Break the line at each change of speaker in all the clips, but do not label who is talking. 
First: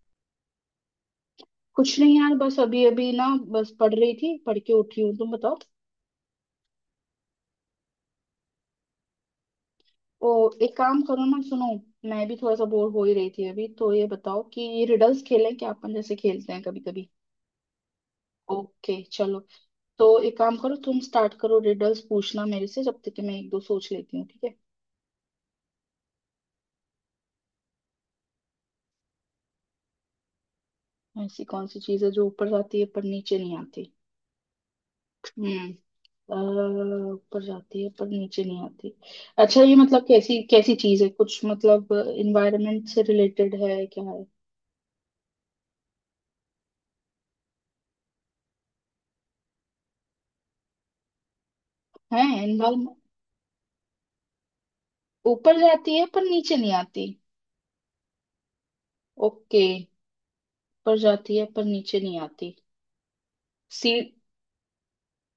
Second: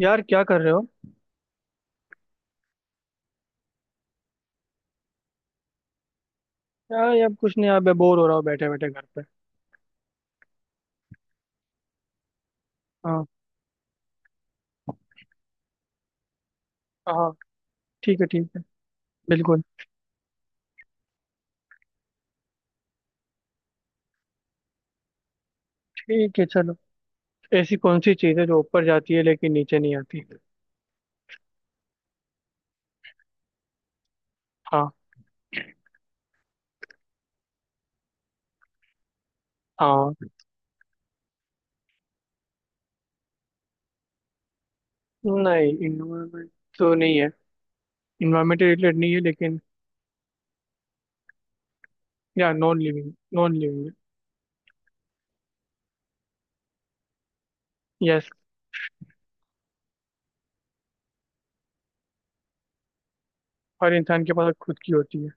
यार क्या कर रहे हो?
कुछ नहीं यार, बस अभी अभी ना, बस पढ़ रही थी, पढ़ के उठी हूँ, तुम बताओ।
यार यार कुछ नहीं, यार मैं बोर हो रहा हूँ बैठे बैठे घर पे।
ओ एक काम करो ना, सुनो। मैं भी थोड़ा सा बोर हो ही
हाँ।
रही थी अभी, तो ये बताओ कि रिडल्स खेलें क्या अपन, जैसे खेलते हैं कभी कभी।
हाँ। ठीक है, ठीक है।
ओके चलो।
बिल्कुल।
तो एक काम करो, तुम स्टार्ट करो रिडल्स पूछना मेरे से, जब तक कि मैं एक दो सोच लेती हूँ, ठीक है।
ठीक है, चलो। ऐसी कौन सी चीज़ है जो ऊपर जाती है लेकिन नीचे नहीं आती?
ऐसी कौन सी चीज है जो ऊपर जाती है पर नीचे नहीं आती?
हाँ।
हम्म। अ, ऊपर जाती है पर नीचे नहीं आती। अच्छा, ये मतलब
हाँ।
कैसी कैसी चीज है? कुछ मतलब इन्वायरमेंट से रिलेटेड है, क्या है?
नहीं, इन्वायरमेंट तो नहीं है। इन्वायरमेंट रिलेटेड नहीं है, लेकिन
है
या non
involve.
Living, non living.
ऊपर जाती है पर नीचे नहीं आती।
यस।
ओके, ऊपर जाती है पर नीचे नहीं आती। सी।
हर इंसान के पास खुद की होती है।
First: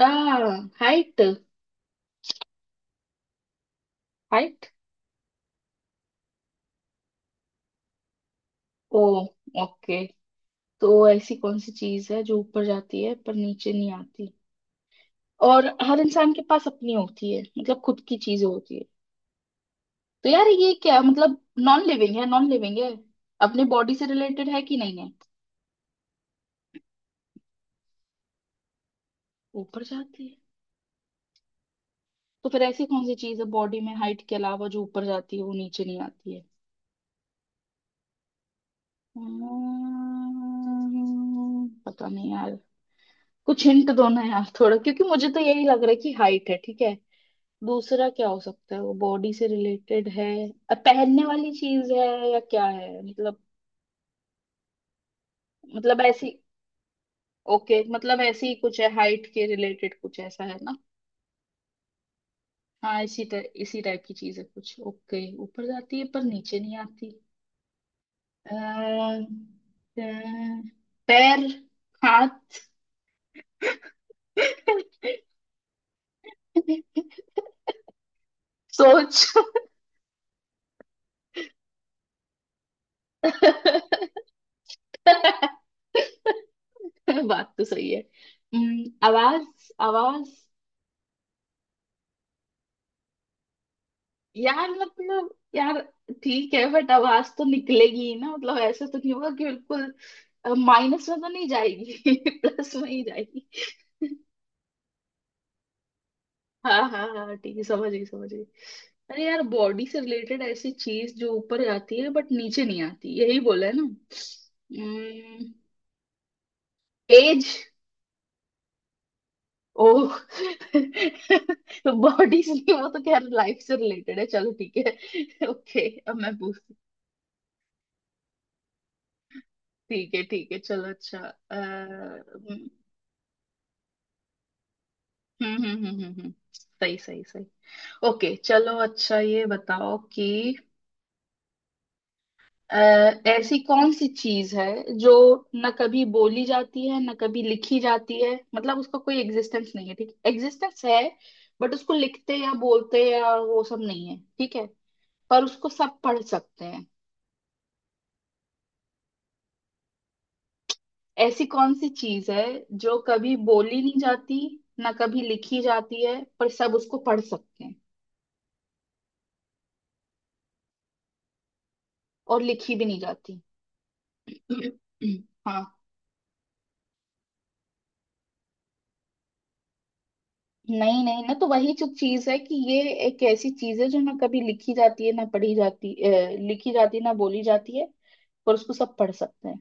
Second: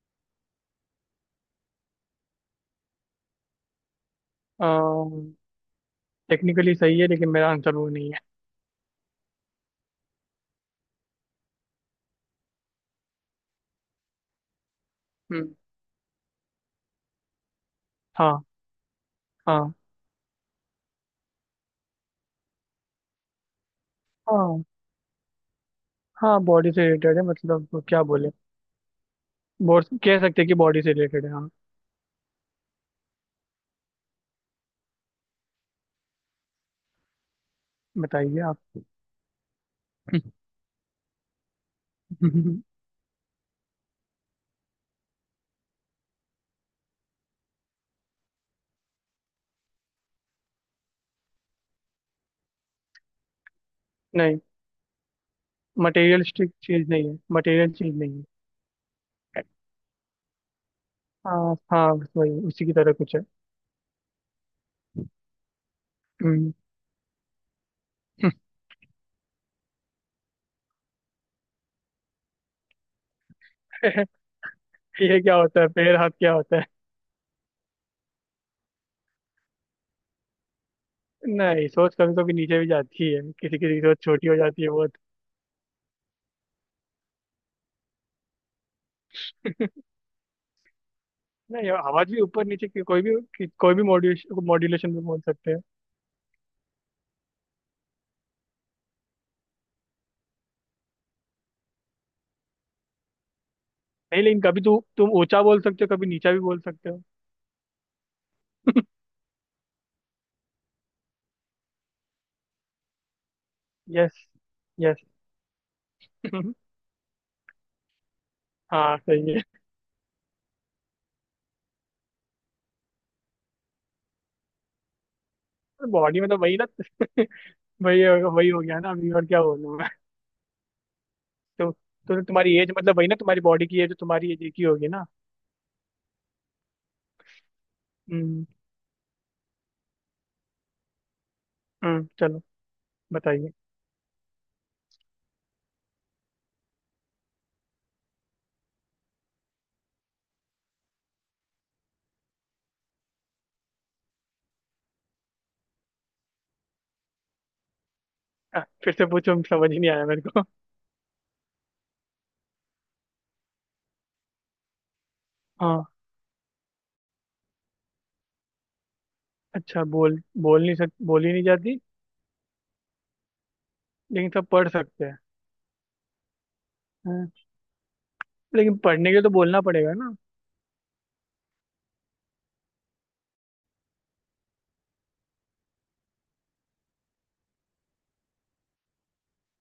आ। हाइट। हाइट।
टेक्निकली सही है, लेकिन मेरा आंसर वो नहीं है।
ओ। ओके। तो ऐसी कौन सी चीज है जो ऊपर जाती है पर नीचे नहीं आती
हम्म,
और हर इंसान के पास अपनी होती है, मतलब खुद की
हाँ।
चीज होती है।
हाँ।
तो यार ये क्या मतलब, नॉन लिविंग है? नॉन लिविंग है? अपने बॉडी से रिलेटेड है
हाँ।
कि नहीं है?
हाँ, बॉडी से रिलेटेड है, मतलब क्या बोले?
ऊपर
बोल कह
जाती है।
सकते हैं कि बॉडी से रिलेटेड है, हाँ।
तो फिर ऐसी कौन सी चीज है बॉडी में, हाइट के अलावा, जो ऊपर जाती है वो नीचे नहीं आती है?
बताइए आप।
पता नहीं यार। कुछ हिंट दो ना यार थोड़ा, क्योंकि मुझे तो यही लग रहा है कि हाइट है, ठीक है। दूसरा क्या हो सकता है वो, बॉडी से रिलेटेड है? पहनने वाली चीज है या क्या है मतलब?
नहीं,
मतलब ऐसी
मटेरियलिस्टिक चीज नहीं है, मटेरियल
ओके,
चीज
मतलब
नहीं
ऐसी ही कुछ है हाइट
है।
के रिलेटेड, कुछ ऐसा है ना?
हाँ हाँ, बस वही, उसी की तरह
हाँ,
कुछ है।
इसी टाइप की चीज है कुछ। ओके, ऊपर जाती है पर
हम्म।
नीचे नहीं आती। अ, अ, पैर। हाथ।
ये क्या होता है पैर हाथ क्या होता है?
सोच।
नहीं, सोच कभी कभी नीचे भी जाती है, किसी किसी की सोच छोटी हो जाती है बहुत।
बात तो सही है। आवाज, आवाज।
नहीं, आवाज भी ऊपर नीचे की- कोई भी मॉड्यूलेशन,
यार,
मॉड्यूलेशन में बोल
मतलब,
सकते हैं।
यार ठीक है बट आवाज तो निकलेगी ही ना, मतलब ऐसे तो नहीं होगा कि बिल्कुल माइनस में तो नहीं जाएगी, प्लस में ही जाएगी।
नहीं, लेकिन कभी तू तुम ऊंचा बोल सकते हो, कभी नीचा भी बोल
हाँ
सकते हो।
हाँ हाँ, ठीक है, समझ गई समझ गई। अरे यार, बॉडी से रिलेटेड ऐसी चीज जो ऊपर जाती है बट नीचे नहीं आती, यही बोला है ना?
यस। यस।
एज।
हाँ सही है।
ओ बॉडी से नहीं, वो तो खैर लाइफ से रिलेटेड है। चलो, ठीक है ओके अब
बॉडी में
मैं
तो वही
पूछ।
ना। वही वही हो गया ना अभी, और क्या बोलूं?
ठीक है चलो। अच्छा,
तो तो तुम्हारी
हम्म।
एज मतलब वही ना, तुम्हारी बॉडी की एज तुम्हारी एज की होगी ना।
हम्म। सही सही सही। ओके
हम्म।
चलो, अच्छा ये बताओ कि,
हम्म, चलो।
अ,
बताइए।
ऐसी कौन सी चीज है जो न कभी बोली जाती है न कभी लिखी जाती है, मतलब उसका कोई एग्जिस्टेंस नहीं है, ठीक एग्जिस्टेंस है बट उसको लिखते या बोलते या वो सब नहीं है, ठीक है। पर उसको सब पढ़ सकते हैं।
फिर से पूछो, समझ ही नहीं आया मेरे को।
ऐसी कौन सी चीज है जो कभी बोली नहीं जाती ना कभी लिखी
हाँ।
जाती है, पर सब उसको पढ़ सकते हैं।
अच्छा, बोल बोल नहीं सक बोल ही नहीं जाती,
और लिखी भी नहीं जाती।
लेकिन सब पढ़ सकते हैं।
हाँ।
हाँ, लेकिन पढ़ने के लिए तो बोलना पड़ेगा ना।
नहीं नहीं, ना तो वही जो चीज है कि ये एक ऐसी चीज है जो ना कभी लिखी जाती है ना पढ़ी जाती, लिखी जाती है ना बोली जाती है, पर उसको सब पढ़ सकते हैं।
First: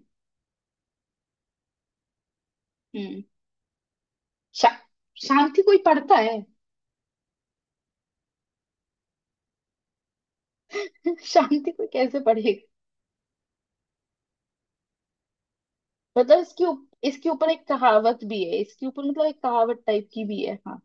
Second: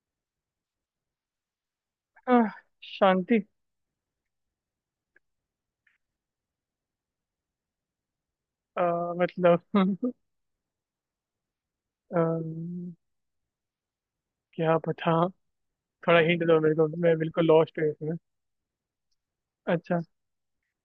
आह,
हम्म।
शांति।
शा, शांति कोई पढ़ता है?
अ, मतलब।
शांति कोई कैसे पढ़ेगा?
अम्म, क्या पता। थोड़ा
मतलब
हिंट दो
इसके
मेरे को, मैं
इसके
बिल्कुल
ऊपर एक
लॉस्ट हूँ इसमें।
कहावत भी है, इसके ऊपर मतलब एक कहावत
अच्छा।
टाइप की भी है, हाँ।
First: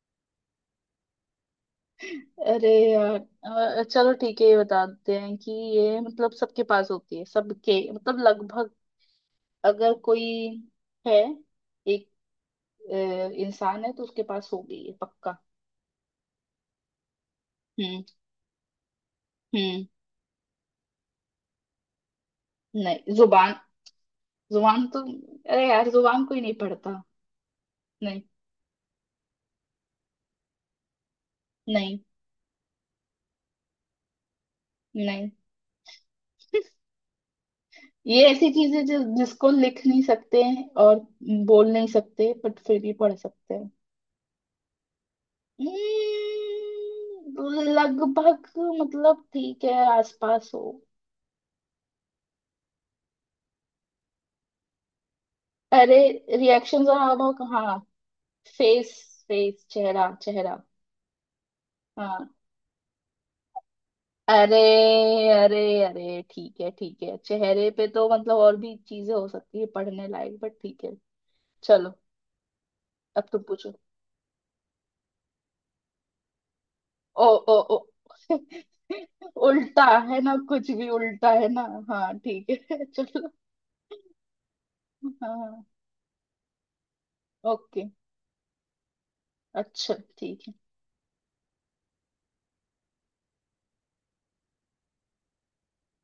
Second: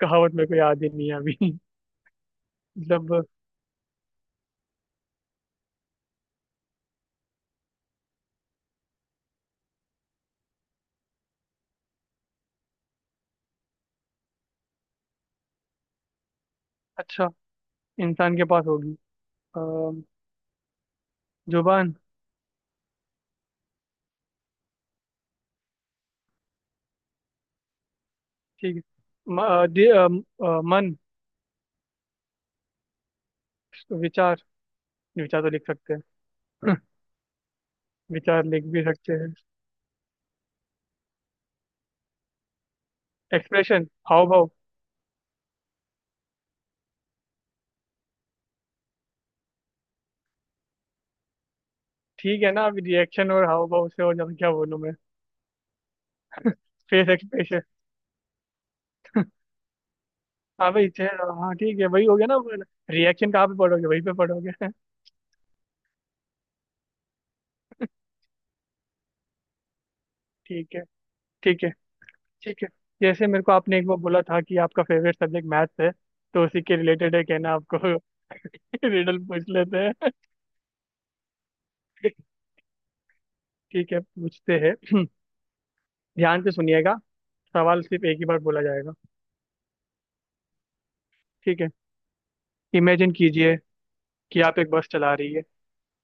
कहावत मेरे को याद ही नहीं है अभी।
अरे यार।
मतलब।
चलो ठीक है, ये बताते हैं कि, ये मतलब सबके पास होती है, सबके मतलब लगभग, अगर कोई है एक इंसान है तो उसके पास होगी ये पक्का।
अच्छा,
हम्म।
इंसान के पास होगी।
हम्म।
अम्म, जुबान।
नहीं, जुबान? जुबान तो, अरे यार जुबान कोई नहीं पढ़ता। नहीं
ठीक है। म, अ, दि- अ, म, अ, मन।
नहीं
विचार।
नहीं।
विचार तो लिख सकते हैं।
ये
विचार
ऐसी
लिख
चीज है
भी
जो
सकते हैं।
जिसको लिख नहीं सकते हैं और बोल नहीं सकते, बट फिर भी पढ़ सकते हैं।
एक्सप्रेशन, हाव भाव।
लगभग, मतलब ठीक है, आसपास हो।
ठीक है ना, अभी रिएक्शन और हाव भाव से और ज्यादा क्या बोलूं मैं?
अरे, रिएक्शन जरा
फेस
अब।
एक्सप्रेशन।
हाँ। फेस। फेस, चेहरा चेहरा।
हाँ भाई, चेहरा, हाँ ठीक है वही हो गया
हाँ।
ना। रिएक्शन कहाँ पे पढ़ोगे, वहीं पे
अरे
पढ़ोगे।
अरे अरे ठीक है ठीक है, चेहरे पे तो मतलब और भी चीजें हो सकती है पढ़ने लायक, बट
ठीक है।
ठीक है।
ठीक है।
चलो।
ठीक है। जैसे
अब
मेरे
तुम
को
पूछो।
आपने एक बार बोला था कि आपका फेवरेट सब्जेक्ट मैथ्स है, तो उसी के रिलेटेड है
ओ।
कहना
ओ
आपको।
ओ।
रिडल पूछ लेते
उल्टा,
हैं।
है ना? कुछ भी उल्टा है ना। हाँ ठीक है चलो।
ठीक है, पूछते हैं।
हाँ हाँ।
ध्यान से सुनिएगा। सवाल
ओके।
सिर्फ एक ही बार बोला जाएगा।
अच्छा ठीक है।
ठीक है। इमेजिन कीजिए कि आप एक बस चला रही है।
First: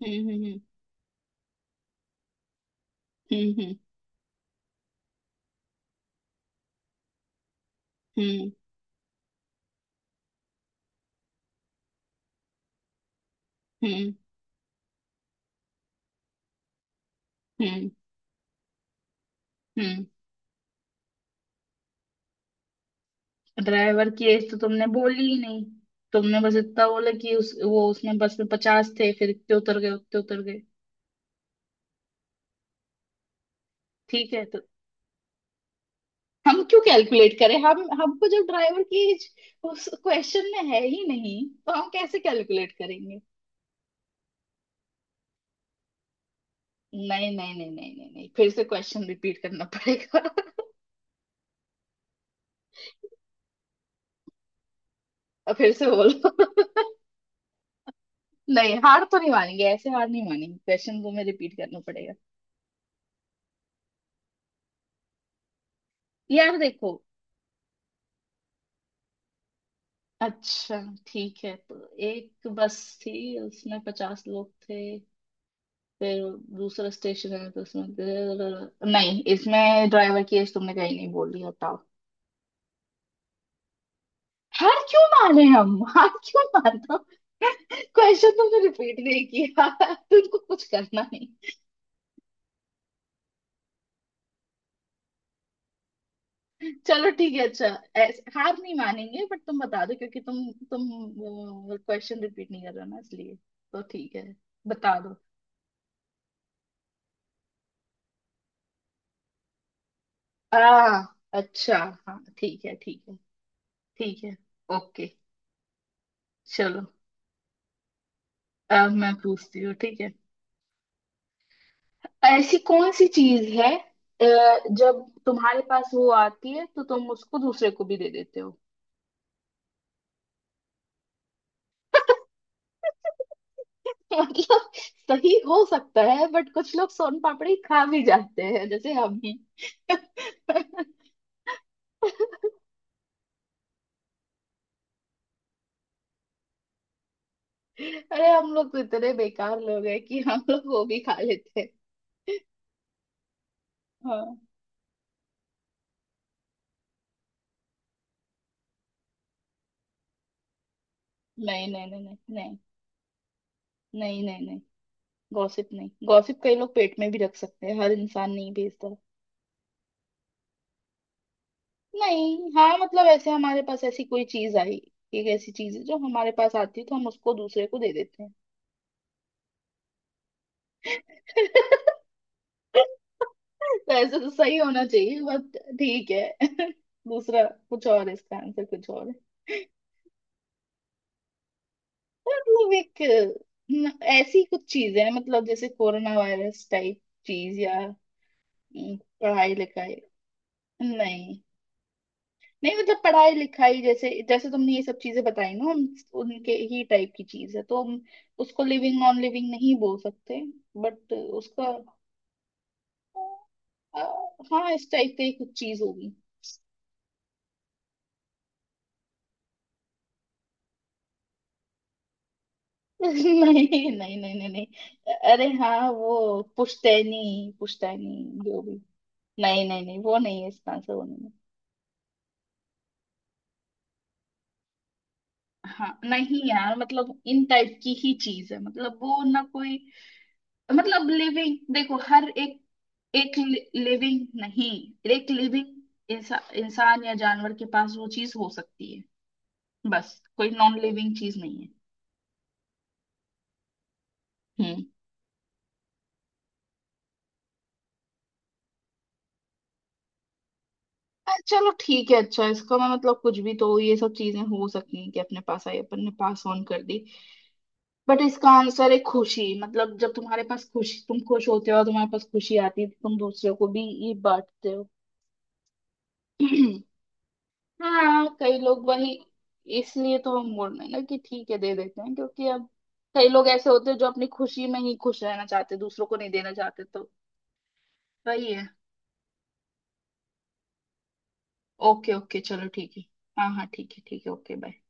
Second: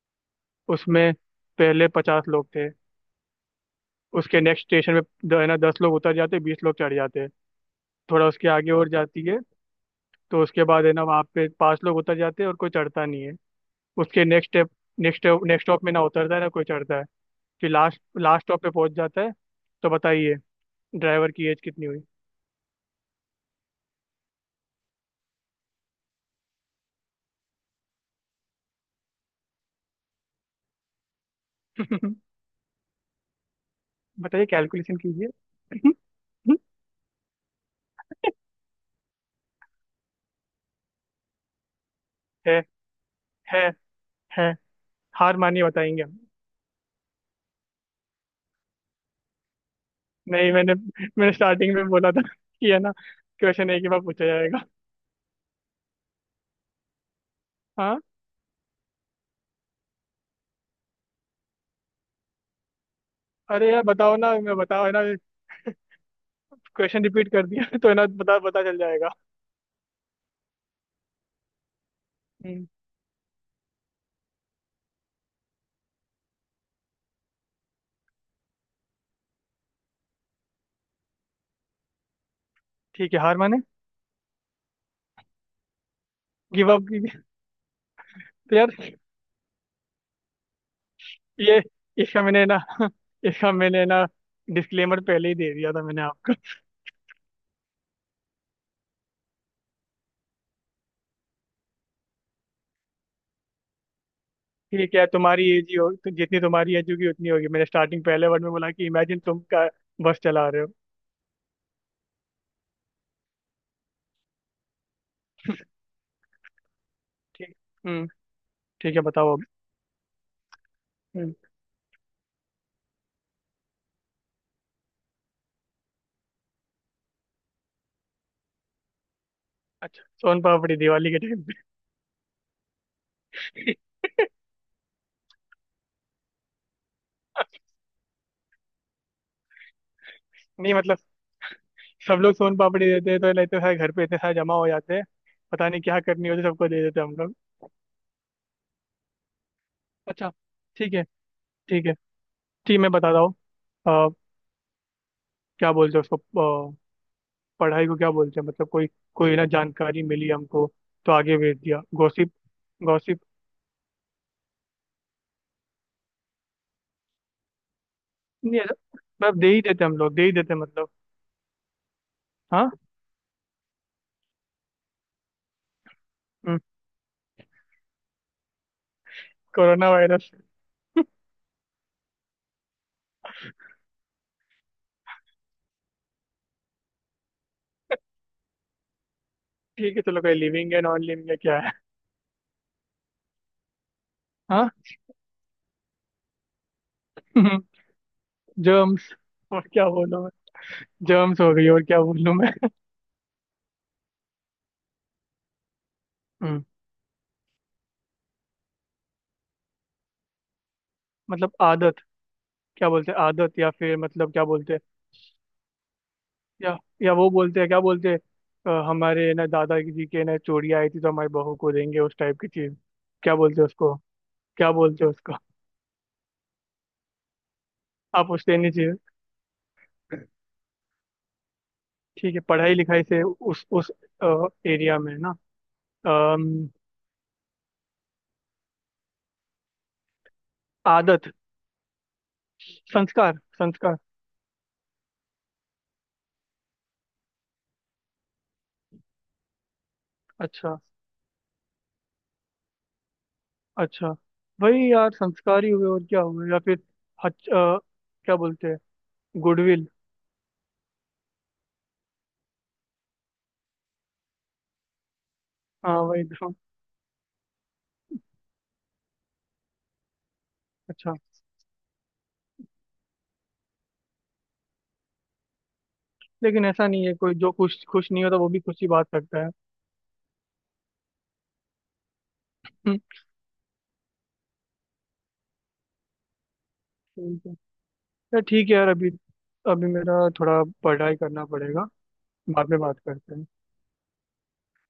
हम्म।
उसमें पहले 50 लोग थे।
हम्म।
उसके नेक्स्ट स्टेशन पे द- है ना, 10 लोग उतर जाते, 20 लोग चढ़ जाते हैं। थोड़ा उसके
हम्म।
आगे और जाती है, तो उसके बाद है ना वहाँ पे 5 लोग उतर जाते हैं और कोई चढ़ता नहीं है।
हम्म
उसके next step next next stop में ना उतरता है ना कोई चढ़ता है। फिर
हम्म
लास्ट लास्ट स्टॉप पे पहुंच जाता है। तो
हम्म।
बताइए, ड्राइवर की एज कितनी हुई?
ड्राइवर की एज तो तुमने बोली ही नहीं। तुमने बस इतना बोला कि उस वो उसमें बस में 50 थे, फिर इतने उतर गए उतने उतर गए, ठीक है
बताइए,
तो।
कैलकुलेशन कीजिए।
हम क्यों कैलकुलेट करें? हम हमको जब ड्राइवर की एज उस क्वेश्चन में है ही नहीं, तो हम कैसे
है,
कैलकुलेट करेंगे?
है, है। हार मानिए, बताएंगे हम।
नहीं नहीं नहीं नहीं नहीं नहीं, फिर से क्वेश्चन रिपीट करना पड़ेगा
नहीं, मैंने मैंने स्टार्टिंग में बोला था कि है ना, क्वेश्चन एक ही बार पूछा जाएगा।
और फिर से बोलो।
हाँ।
नहीं, हार तो नहीं मानेंगे, ऐसे हार नहीं मानेंगे, क्वेश्चन को मैं रिपीट करना पड़ेगा।
अरे यार बताओ ना, मैं बताओ है ना,
यार देखो।
क्वेश्चन रिपीट कर दिया तो है ना पता पता चल जाएगा।
अच्छा ठीक है, तो एक
हम्म,
बस थी, उसमें 50 लोग थे, फिर दूसरा स्टेशन है तो उसमें नहीं, इसमें ड्राइवर की एज तुमने कहीं नहीं बोली, हटाओ।
ठीक है, हार माने,
हार क्यों माने हम? हार क्यों
गिव अप।
मानता? क्वेश्चन
तो
तुमने
यार
रिपीट नहीं किया, तुमको कुछ करना नहीं।
ये, इसका मैंने ना इसका मैंने ना डिस्क्लेमर पहले ही दे दिया था मैंने आपको।
चलो ठीक है, अच्छा हार नहीं मानेंगे, बट तुम बता दो, क्योंकि तुम क्वेश्चन रिपीट नहीं कर रहे हो ना, इसलिए तो ठीक है,
ठीक
बता
है,
दो।
तुम्हारी एज ही हो, तो जितनी तुम्हारी एज होगी उतनी होगी। मैंने स्टार्टिंग पहले वर्ड में बोला कि इमेजिन, तुम का बस चला
आ,
रहे हो।
अच्छा। हाँ ठीक है ठीक है। ठीक है। ओके। चलो।
ठीक। हम्म।
अब
ठीक है,
मैं
बताओ अब।
पूछती हूँ, ठीक है।
हम्म।
ऐसी कौन सी चीज है जब तुम्हारे पास वो आती है तो तुम उसको दूसरे को भी दे देते हो?
अच्छा, सोन पापड़ी दिवाली के टाइम पे।
मतलब सही हो सकता है, बट कुछ लोग सोन पापड़ी खा भी जाते हैं, जैसे हम ही
नहीं मतलब, सब लोग सोन पापड़ी देते हैं तो लेते सारे, घर पे इतने सारे जमा हो जाते हैं, पता नहीं क्या करनी होती है, सबको दे देते हैं हम लोग।
अरे हम लोग तो इतने बेकार लोग हैं कि
अच्छा।
हम लोग वो
ठीक
भी
है।
खा लेते हैं।
ठीक है। ठीक, मैं बताता हूँ। अ,
हाँ।
क्या बोलते हैं उसको? अ, पढ़ाई को क्या बोलते हैं? मतलब कोई कोई ना जानकारी मिली हमको, तो आगे भेज
नहीं
दिया,
नहीं नहीं नहीं
गॉसिप।
नहीं।
गॉसिप।
नहीं नहीं नहीं। गॉसिप नहीं, गॉसिप कई लोग पेट में भी रख सकते हैं, हर इंसान नहीं
नहीं ऐसा-,
भेजता।
मतलब दे ही देते हैं हम लोग, दे ही देते हैं मतलब।
नहीं,
हाँ।
हाँ मतलब ऐसे हमारे पास ऐसी कोई चीज आई। एक ऐसी चीज है जो हमारे पास
हम्म,
आती है तो हम उसको दूसरे को दे देते हैं।
Corona virus.
तो ऐसे तो सही होना चाहिए, बट ठीक है दूसरा। कुछ और है, इसका आंसर कुछ और है।
ठीक है चलो, कोई लिविंग है, नॉन लिविंग है, क्या है?
मतलब एक, न- ऐसी कुछ
हाँ।
चीज है, मतलब जैसे कोरोना वायरस टाइप चीज, या, अम,
जर्म्स।
पढ़ाई
और क्या
लिखाई।
बोलूं मैं?
नहीं
जर्म्स हो गई, और क्या बोलूं मैं?
नहीं, मतलब पढ़ाई लिखाई जैसे जैसे तुमने ये सब चीजें बताई ना, उनके
हम्म,
ही टाइप की चीज है, तो हम उसको लिविंग नॉन लिविंग नहीं बोल सकते, बट
मतलब
उसका,
आदत? क्या बोलते हैं, आदत या फिर
अ,
मतलब क्या
हाँ,
बोलते हैं?
इस टाइप की कुछ चीज होगी।
या वो बोलते हैं क्या बोलते हैं, हमारे ना दादाजी के ना चोरी आई थी तो हमारी बहू को देंगे उस टाइप की चीज,
नहीं
क्या बोलते हैं उसको?
नहीं नहीं नहीं नहीं।
क्या बोलते हैं उसको?
अरे हाँ, वो पुश्तैनी, पुश्तैनी
आप उससे
जो
नहीं
भी।
चीज।
नहीं नहीं नहीं, वो नहीं है, इसका आंसर वो नहीं है।
ठीक है, पढ़ाई लिखाई से उस एरिया में ना।
हाँ नहीं
अम,
यार, मतलब इन टाइप की ही चीज है, मतलब वो ना कोई, मतलब
आदत,
लिविंग, देखो हर एक,
संस्कार,
एक
संस्कार।
लिविंग, नहीं, एक लिविंग इंसान या जानवर के पास वो चीज हो सकती है, बस कोई
अच्छा।
नॉन लिविंग चीज नहीं है।
अच्छा,
हम्म।
वही यार, संस्कार ही हुए और क्या हुए, या फिर हच, अ, क्या बोलते हैं, गुडविल?
चलो ठीक है, अच्छा इसका मैं मतलब, कुछ भी तो ये सब चीजें हो सकती हैं कि अपने पास आई अपन
हाँ
ने
वही
पास
तो।
ऑन कर दी, बट इसका आंसर है खुशी। मतलब जब तुम्हारे पास खुशी,
अच्छा,
तुम खुश होते हो और तुम्हारे पास खुशी आती है तो तुम दूसरे को भी ये बांटते हो।
लेकिन ऐसा नहीं है, कोई जो खुश खुश नहीं
हाँ
होता वो
कई
भी
लोग
खुशी बांट
वही,
सकता है।
इसलिए तो हम बोल रहे हैं ना कि ठीक है दे देते हैं, क्योंकि अब
हम्म,
कई लोग ऐसे होते हैं जो अपनी खुशी में ही खुश रहना चाहते, दूसरों को नहीं देना चाहते, तो
ठीक है यार,
वही है।
ठीक है यार, अभी अभी मेरा थोड़ा पढ़ाई करना पड़ेगा,
ओके ओके चलो
बाद में
ठीक
बात
है।
करते हैं।
हाँ हाँ ठीक है ठीक है, ओके बाय।